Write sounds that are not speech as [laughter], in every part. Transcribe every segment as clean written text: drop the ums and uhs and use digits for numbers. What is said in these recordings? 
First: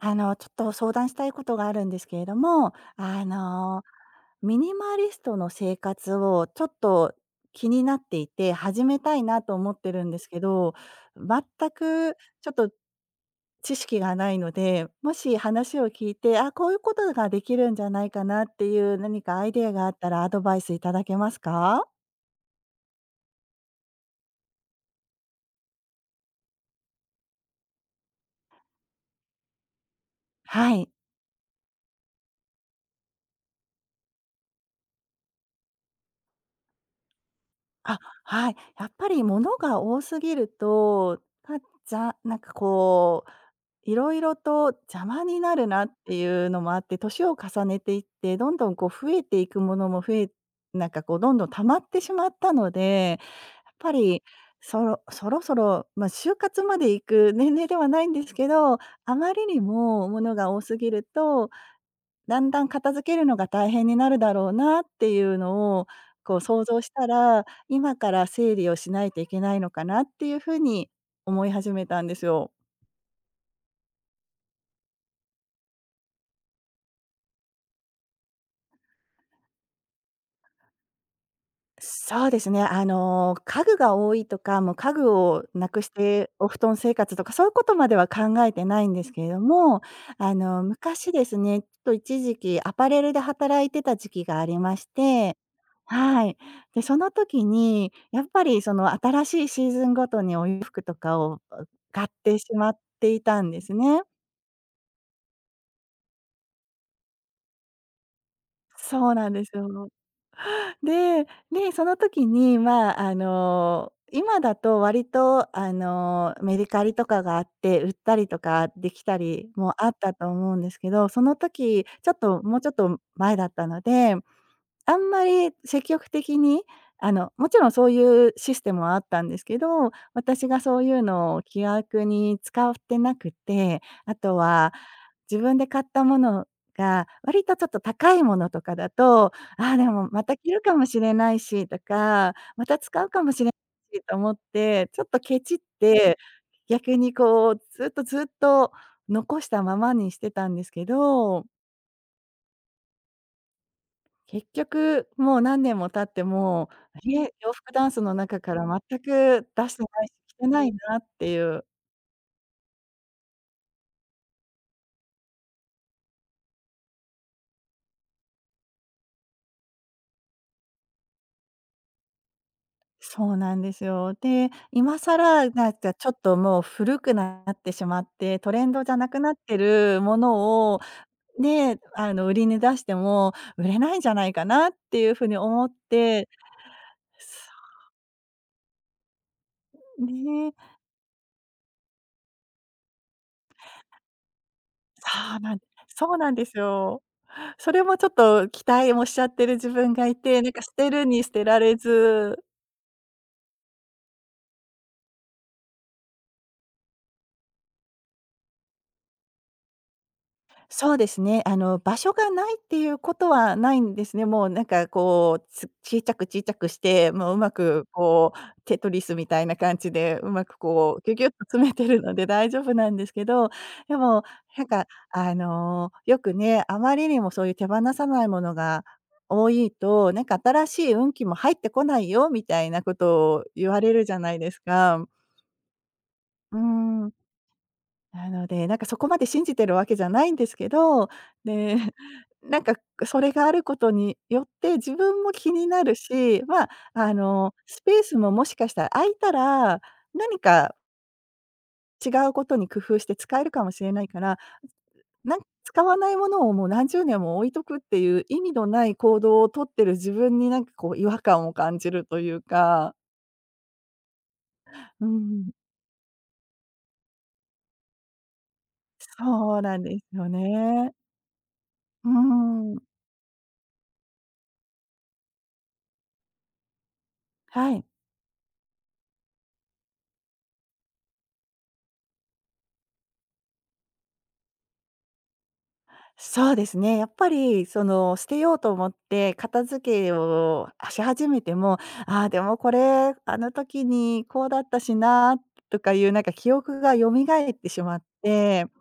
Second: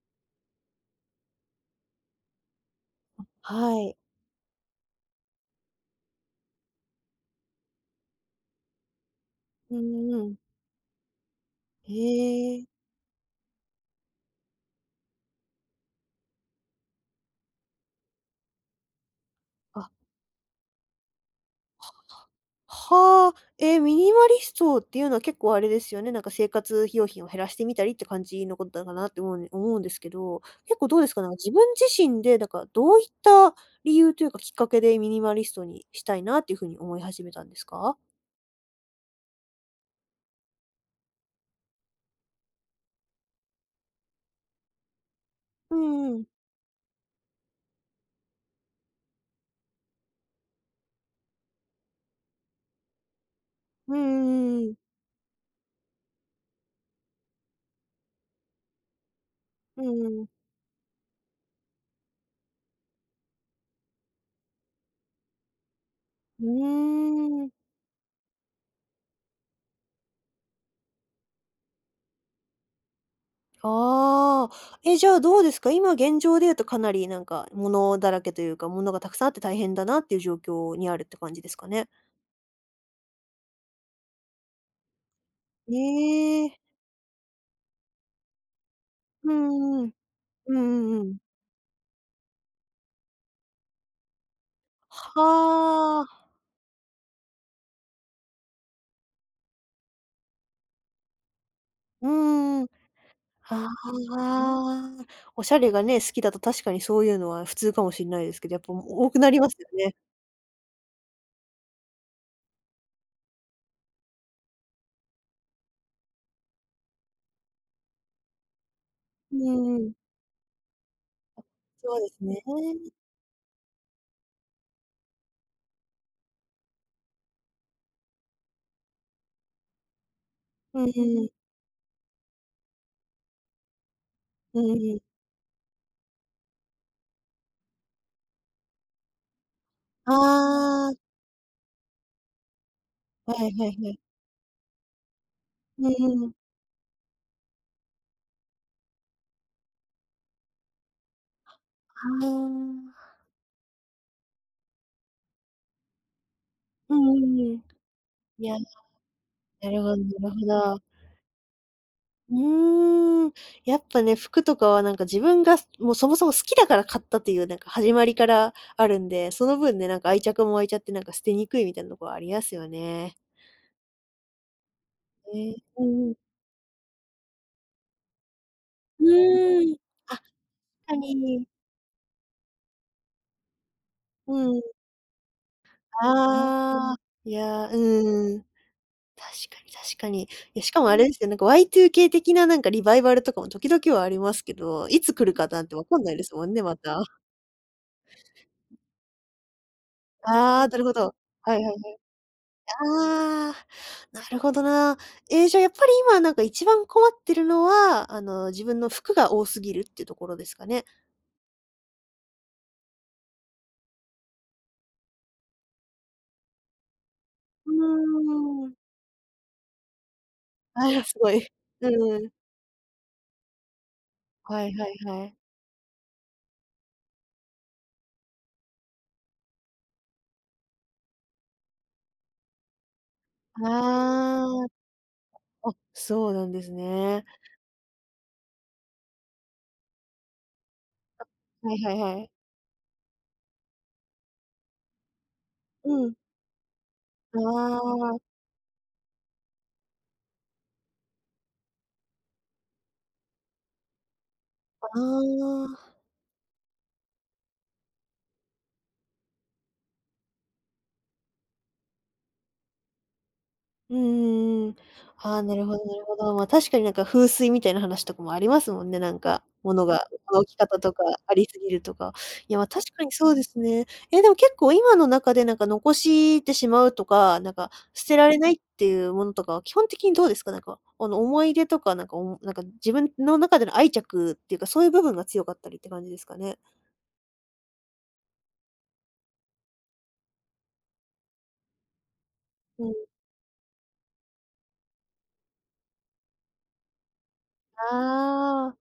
ちょっと相談したいことがあるんですけれども、はい。ミニマリストの生活をちょっと気になっていて、始めたいなと思うってるんんでうすん。けど、全へくちょっえ。と知識がないので、もし話を聞いて、あ、こういうことができるんじゃないかなっていう何かアイデアがああ、ったらアドバイスいただけますか？はあ。え、ミニマリストっていうのは結構あれですよね、なんか生活用品を減らしてみたりって感じのことなのかなって思うんですけど、は結構い。どうですか？なんか自分自身で、なんかどういった理由というかきっかけでミニマリストにしたいなっていうふうに思い始めたんですか？あ、はい。やっぱり物が多すぎると、たじゃこう、いろいろと邪魔になるうなっんうてん。いうのもあって、年を重ねていって、どんどんこう増えていくものも増えなんかこうどんどん溜まってしまったので、やっぱうり、んうそんろそろそろ、まあ、就活まで行く年齢ではないんですけど、あまりにうんうん。もうんうん。物が多すぎるとだんだん片付けるのが大変になるだろうなっていうのを、こうう想像したら、ーん。今から整理をしないといけないのかなっていうふうに思い始めたんですよ。ああ、え、じゃあどうですか？今現状で言うとかなりなんか物だらけというか、物がたくさんあって大変だなっていう状況にあるって感じですかね？そうですね。家具が多いとか、もう家具をなくしてえお布え。団生活とか、そういうことまでは考えてないんですけれうども、んうん。うんうんう昔ん。ですね、ちょっと一時期アパレルで働いてた時期がありまして、ははあ。い。で、その時に、やっぱりその新しいシーズンごとにお洋服とかを、あ、買っうてしんうん。まっていたんであすね。あ。おしゃれがね、好きだと確かにそういうのは普通かもしんないですけど、やっぱそ多うくななんりでますすよよ。ね。で、で、その時に、まあ、今だと割と、メディカリとかがあって、売ったりとかできたうりもんうあん。ったと思うんですけど、その時、そうでちょっすね。と、もうちょっと前だったので、あんまり積極的に、もちろんそういうシステムはあったんですけど、私がそううんいううん。のを気楽に使ってなくて、あとうんはうん。自分で買ったものが、割とちょっと高いものとかだと、ああ、でもあまた着るかもあ。しれないしとか、また使うかもはしれないはいはいい。しと思って、ちょっとケチっうて、んうん。逆にこうずっと残したままにしてたんですけど、ああ。結局もう何年も経っても、うんうえ、ん洋うん。服ダンスの中いかや、ら全く出なしるてほどなないし、る着てほないど。なっていううーん、やっぱね、服とかはなんか自分が、もうそもそも好きだから買ったっていうなんか始まりからあるんで、その分ね、なんか愛着も湧いちゃってなんか捨てにくいみたいなとこはありますよね。そうなんですよ。で、今更ね。なんうかんちょうっん。ともう古くなってしまって、トレンドじゃうなくなってーん。るもあ、確のをかに。ね、売りに出しても売れないんじゃないかうん。なっていうふうに思って、ああ、いや、うん。確かにそ確うかに。いね、や、しかもあれですよ、なんか Y2K 的ななんかリバイバルとかも時々はありますけど、いつ来るそうかなんなんてわかんなそいうでなんすでもんすね、まよ。た。それもちょっと期待もしちゃってる自分がいて、なんかああ、捨なるてほるど。に捨てはらいはれい。ずああ、なるほどな。ええ、じゃあやっぱり今なんか一番困ってるのは、自分の服が多すぎるっていうところですかね？そうですね。場所がないっていうことはないんですね。もうなんかこう、つ小さくして、もううまうくこう、ーん。テトリスみたいな感じで、うまくこあう、あ、ギュすギュッごとい。詰めてるのうでん。大丈夫なんですけど、でも、なはんいか、はいはい。よくね、あまりにもそういう手放さないものが多いと、なんか新しい運気も入ってこないよみたいなことを言われるじゃないですあか。あ、あ、そうなんうーですん。ね。なので、なんかそこまで信じてるわけじゃないんですけど、はで、いは [laughs] いはい。なんかそれがあることによって、自分も気になるうん。し、まあ、あスペーあ、スあももしかしたら空いたら、何か違うことに工夫して使えるかもしれないから、なん使あ。わないものをもう何十年も置いとくっていう意味のない行動をとってる自分になんかこう違和感を感じるというか、うんん、うああ、ん、なるほどなるほど。まあ、確かになんか風水みたいな話とかもありますもんね、なんか、そうなん物でが、すよ物の置き方ね。とかありすぎるとうか。いや、ま、ん、確かにそうですね。え、でも結構今の中でなんか残してしまうとか、なんかはい。捨てられないっていうものとかは基本的にどうですか？なんか、思い出とか、なんか、おもなんか自分の中での愛着っていうか、そういう部分が強かったりって感じですかそうね？ですね。やっぱり、その、捨てようと思って片付けをし始めても、ああ、でもこうん、れ、あの時にこうだったしなとかいうなんか記憶が蘇ってしまって、ああ、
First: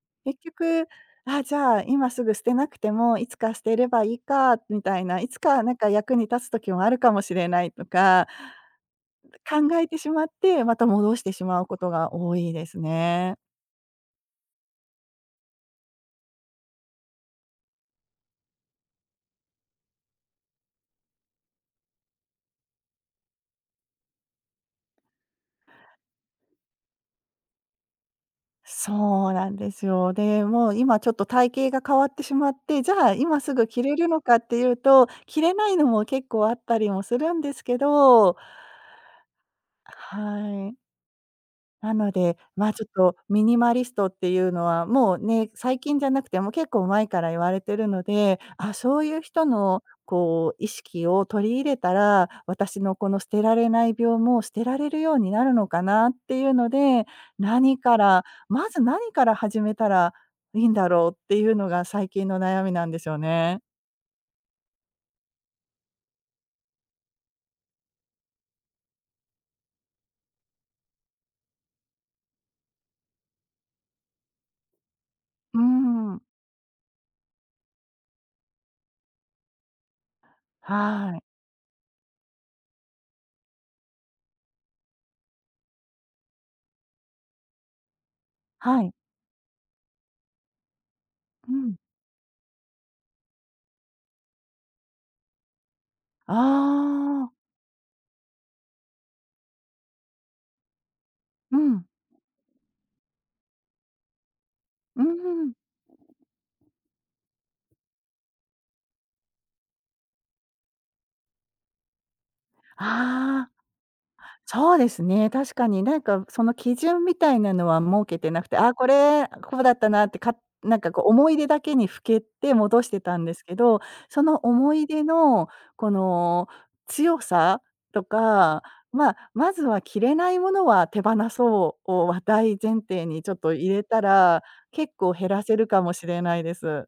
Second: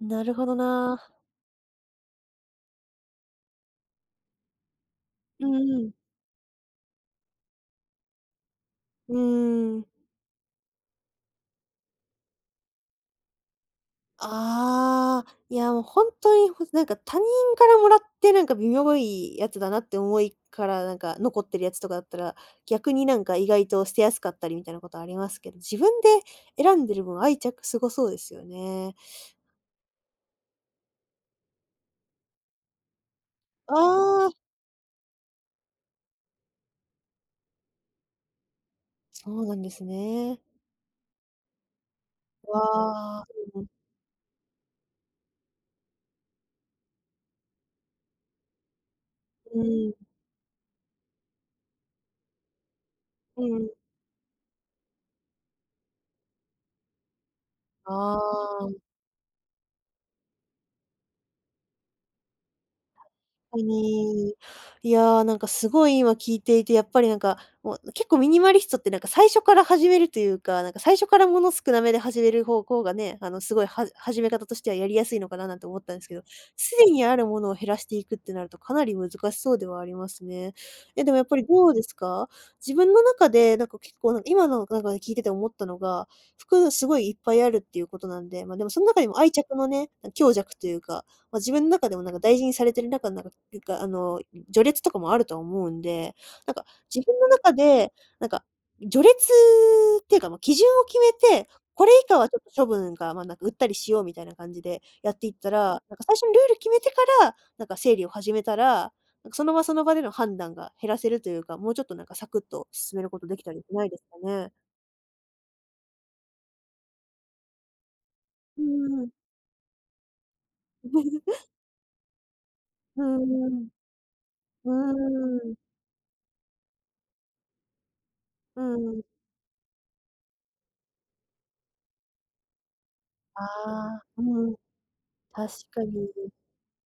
なる結ほど局、な。ああ、じゃあ今すぐ捨てなくても、いつか捨てればいいかみたいな、いつうんかなんうかん。役に立つ時もあるかもしれないとか、う考ーん。えてしまって、また戻してしまうことが多いですね。ああ、いや、もう本当に、ほなんか他人からもらって、なんか微妙いやつだなって思いから、なんか残ってるやつとかだったら、逆になんか意外と捨てやすかったりみたいなことありますけど、自分で選んでる分、愛着すごそうですよね。そうなんですよ。で、もう今ちょっと体型が変わってしまって、じゃあ今すぐあ着れるのあ、かっていうと、着れないのも結構あったりもするんですけど、そうなんですね。はい。なので、ま、あちょっとわあ、ミニうん、マリストっていうのは、もうね、最近じゃなくてもう結構前から言われてるので、あ、そういう人のこう意識を取り入れたら、私のこの捨てうん、らうれん。ない病も捨てられるようになるのかなっていうので、何からあまずあ。何から始めたらいいんだろうっていうのが最近の悩みなんですよかね。に。いやー、なんかすごい今聞いていて、やっぱりなんか、もう結構ミニマリストってなんか最初から始めるというか、なんか最初からもの少なめで始める方向がね、あのすごいは始め方としてはやりやすいのかななうんて思ったんですけん。ど、すでにあるものを減らしていくってなるとかなり難しそうではありますね。え、ではもい。やっぱりどうですか？自分の中でなんか結構なんか今のなんか聞いてて思ったのが、服すごいいっぱいあるっていうことなんで、ま、でもそはのい。中にも愛着のね、強弱というか、まあ、う自分のん。中でもなんか大事にされてる中、なんかなんか序列とかもあるとは思うんで、なんか自分のああ。中で、なんか、序列っていうか、まあ、基準を決めて、うん。これ以下はちょっと処分が、まあ、なんか売ったりしようみたいな感じでうやっていったん。ら、なんか最初にルール決めてから、なんか整理を始めたら、なんかその場その場での判断が減らせるというか、もうちょっとなんかサクッと進めることできあたあ。りしないですかね？そうですね、確かになんかその基準みたいなのは設けてなくて、うあ、こんうん。れ、こうだったなって、かなんかこう思い [laughs] 出だけにふけって戻してうたんんですうけん。ど、そのうー思い出ん。うのーん。この強さとうか、ーん。まあ、まずは着れないものは手放そうをは大前提にちょっあと入れたあ、うら、ん。結構減ら確せるかかもしに。れないです。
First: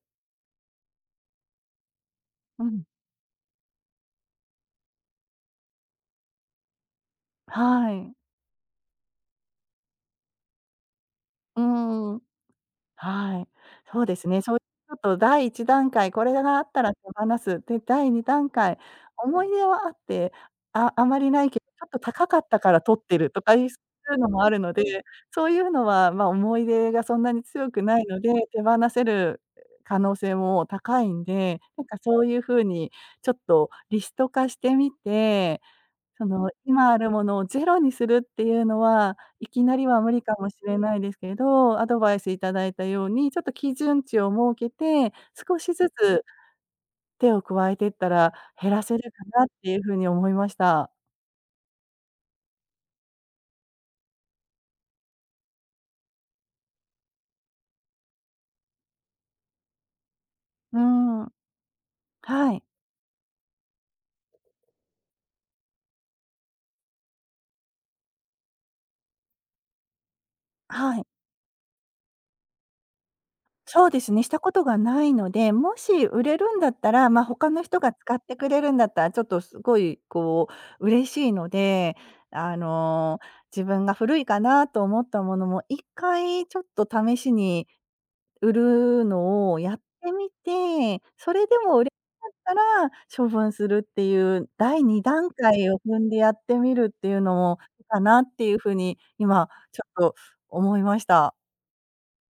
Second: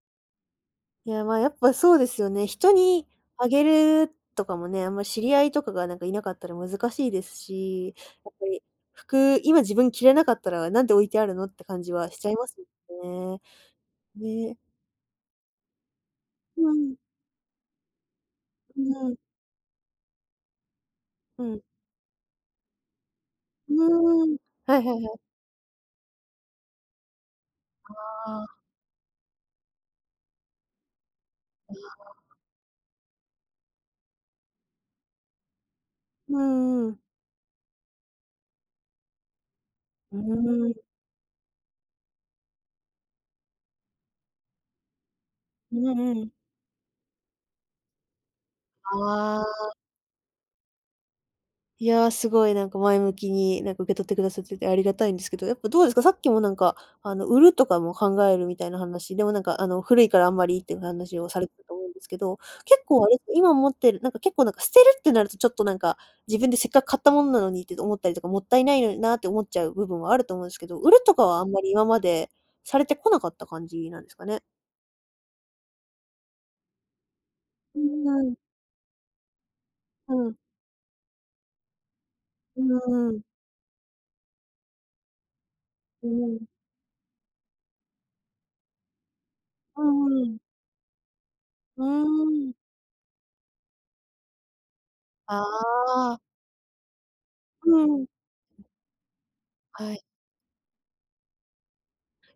いや、まあ、やっぱそうですよね。う人ん。にあげるとかもね、あんま知り合いとかがなんかいなかったら難しいですはし、い。やっぱり服、今自分着れなかったらなんで置いてあるのっうて感じはん。しちゃいますよはい。ね。そうですね。そね。う、ちょっと第1段階、これがあうったらん、手放す。で、第2段階、うん、思い出はあって、ああまりなういけん、ど、ちょっと高かったから取ってるとかいう、うそういうのーん。もあるのはいはいで、はい。そういうのは、まあ、思い出がそんなに強くあないので、手あ。放せる可能性も高いんで、なんかそういう風にちょっとリスト化してみてそうの、ん今うあん。るものをゼロにするっていうのは、いきなりは無う理かもしん。れないですけど、アドバイスいただいたように、ちょっと基準値を設けて、少しうずんつうん。手を加えていったら減らせるかあなっあ。ていう風に思いました。いやー、すごいなんか前向きに、なんか受け取ってくださっててありがたいんですけど、やっぱどうですか？さっきもなんか、売るとかも考えるみたいな話でもなんか、古いからあんまりっていうう話ん、をされてたと思うんですけど、はい。結構あれ、今持ってるなんか結構なんか捨てるってなるとちょっとなんか、自分でせっかく買ったものなのにって思ったりとか、もったいないのになって思っちゃう部分はあると思うんですけど、売はるい。とかはあんまり今までされてこなかった感そじうでなんですすね、かしたね？ことがないので、もし売れるんだったら、まあ、他のう人がん使っうてくん。れるんだったら、ちょっとすごいうん。こう嬉しいので、あうの、ん。自分が古いかなと思ったものも一うん。回ちょっと試しに売るのをやうってんうみんて、それでも売うれなん。かったら処分するっていう第2段あ階を踏んであ。やってみるっていうのもいいうかん。なっていうふうに今ちょっはい。と思いました。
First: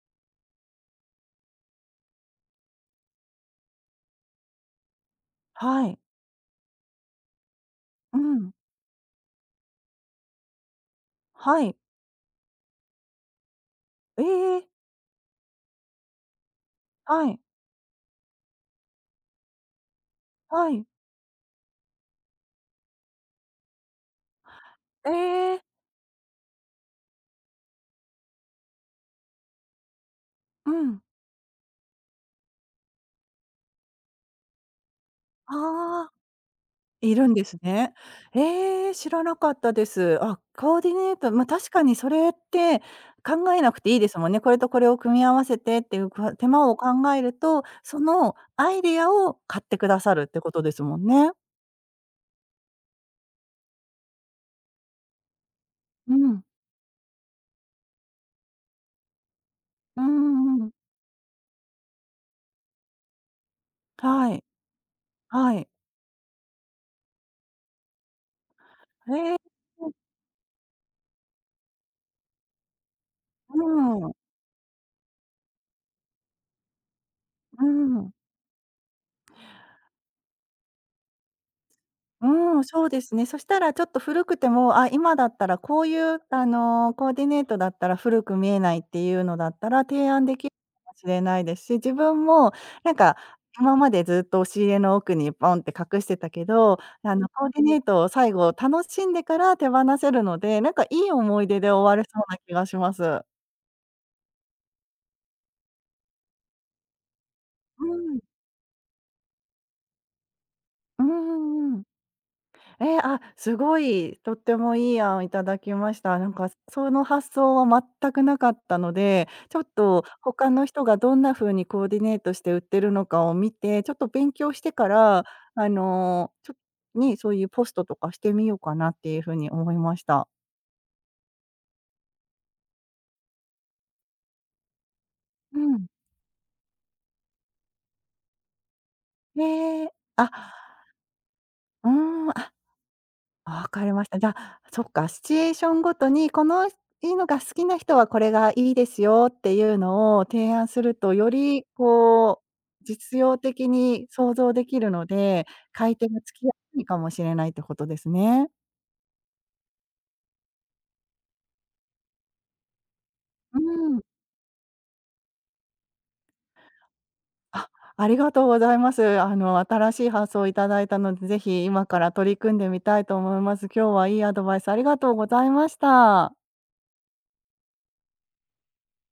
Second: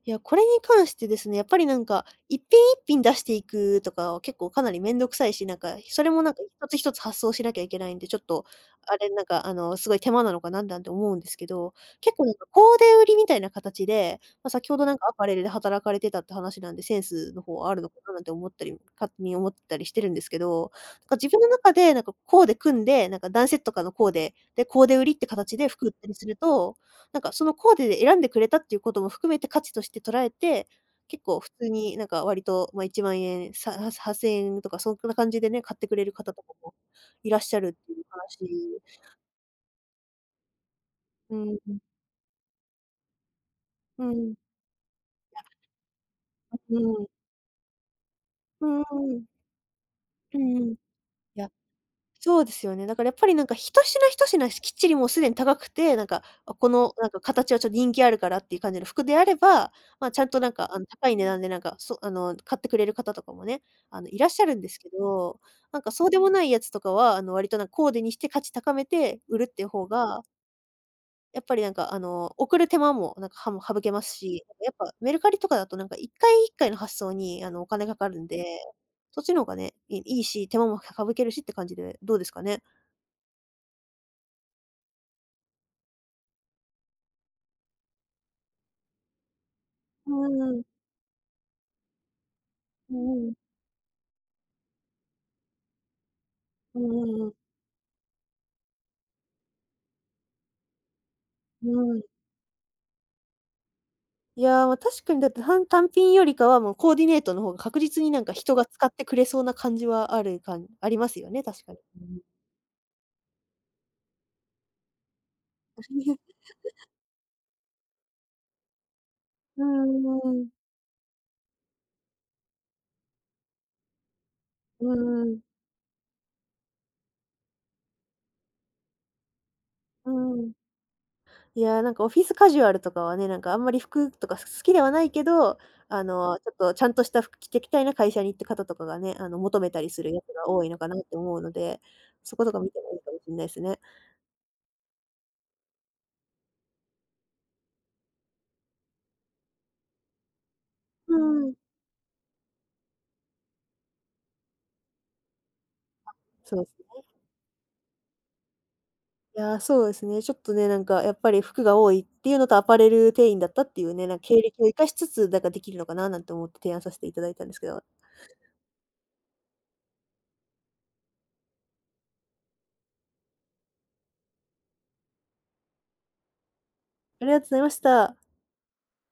いや、これに関してですね、やっぱりなんか、一品一品出していくとかは結構かなりめんどくさいし、なんか、はい。それもなんか一つ一つ発想しなきゃいけないんで、うちょっと、ん。あれ、なんか、すごい手間なのかなんだって思うんですけはど、い。結構なんかコーデ売りみたいな形で、えまあ、え、先ほどなんかアパレルで働かれてたって話なんで、センはスい、の方はあるのかななんて思ったり、勝手に思ったりしてるんですけはど、い。なんか自分の中でなんかコーデ組んで、なんか男性とかのコーデ、で、コーデ売えりって形え、で服売ったりするとなんかそのコーデで選んでくれたっていうことも含めて価値として捉えて、うん。結構普通になんか割と、まあ、1万円、さは8000円とかそんな感じでね、買ってくれああ、る方とかもいるいんらっでしすゃるってね。いう話ええ、知らなかったです。あ、コーディネート、うま、ん、確かにそれって考えなくていいうでん、すもうんん、ね。これとこれを組み合わせてっていう、か手間をう考ん、えると、そのうアんイデアうん、を買ってくださるっうてんこうとでん。いすもんね。や、そうですよね。だからやっぱりなんか一品一品きっちりもうすでに高くて、なんうか、ん。あ、このなんか形はちょっと人気あるからっていう感じの服であれば、うんまあ、ちゃんとうなんんうか、ん。高い値段でなんか、そあの、買ってくれる方とかもね、いらっはしい、ゃるんですけど、はい。なんかそうでもないやつとかは、割となんかコーデにして価値高めて売るっていう方う、が、やっぱりなんか、送る手間もなんか、はうも省けまん、うすし、やっぱメルカリとかだとなんか1回1回の発送に、お金かかん。るんで、そっちの方がね、いいいし、手間も省けるしって感じで、どうですかうね？ん、そうですね。そしたらちょっと古くても、あ、今だったらこういう、コーディネートだったら古く見えないっていうのだったら、提う案でんきるうん。かもしれないですし、自分もなんうかんうん。今までずっと押し入れの奥にポンって隠してたけど、うんうんうん。コーディネートを最後楽しんでから手放せるので、なんかいい思い出うでんうん終うんうわん、れそうな気がします。いや、ま、確かにだって単単品よりかは、もうコーディネートの方が確う実にん。なんか人が使ってくれそうな感じはあるかんありうまんうすよね、確かんうに。ん。えー、あ、すごい、とってもいい案をいただきました。なん [laughs] か、その発想は全くなかったので、ちょうっんとうーんうー他ん。の人がどんな風にコーディネートして売ってるのかを見て、ちょっと勉強してんかうら、ーちょっに、そういうポストとかしてみようかなっていう風に思いました。ん。いや、なんかオフィスカジュアルとかはね、なんかあんまり服とか好きではないけうど、ん。ちょっとちゃんとした服着てきたいな会社にって方とかがね、求めたねりえ、するやあ、つが多いのかなって思うので、うん、そこあとか見てもいいかもしんないあすわね。かりました。じゃあ、そっか、シチュエーションごとに、このいいのが好きな人はこれがいいですよっていうのを提案すると、うよん。りこう、実用的に想像できるので、買い手がつきやそう、すいかもしれないってことですね。いやー、そうですね。ちょっとね、なんかやっぱり服が多いっていうのと、アパレル店員だっうたっていうん。ね、なんか経歴を生かしつつ、なんかできるのかななんて思って提案させていただいたんですけあ、ど。ありがとうございます。新しい発想をいただいたので、ぜひ今から取り組んでみたいと思います。今日はいいアドバイスありがとうございました。ありがとうございました。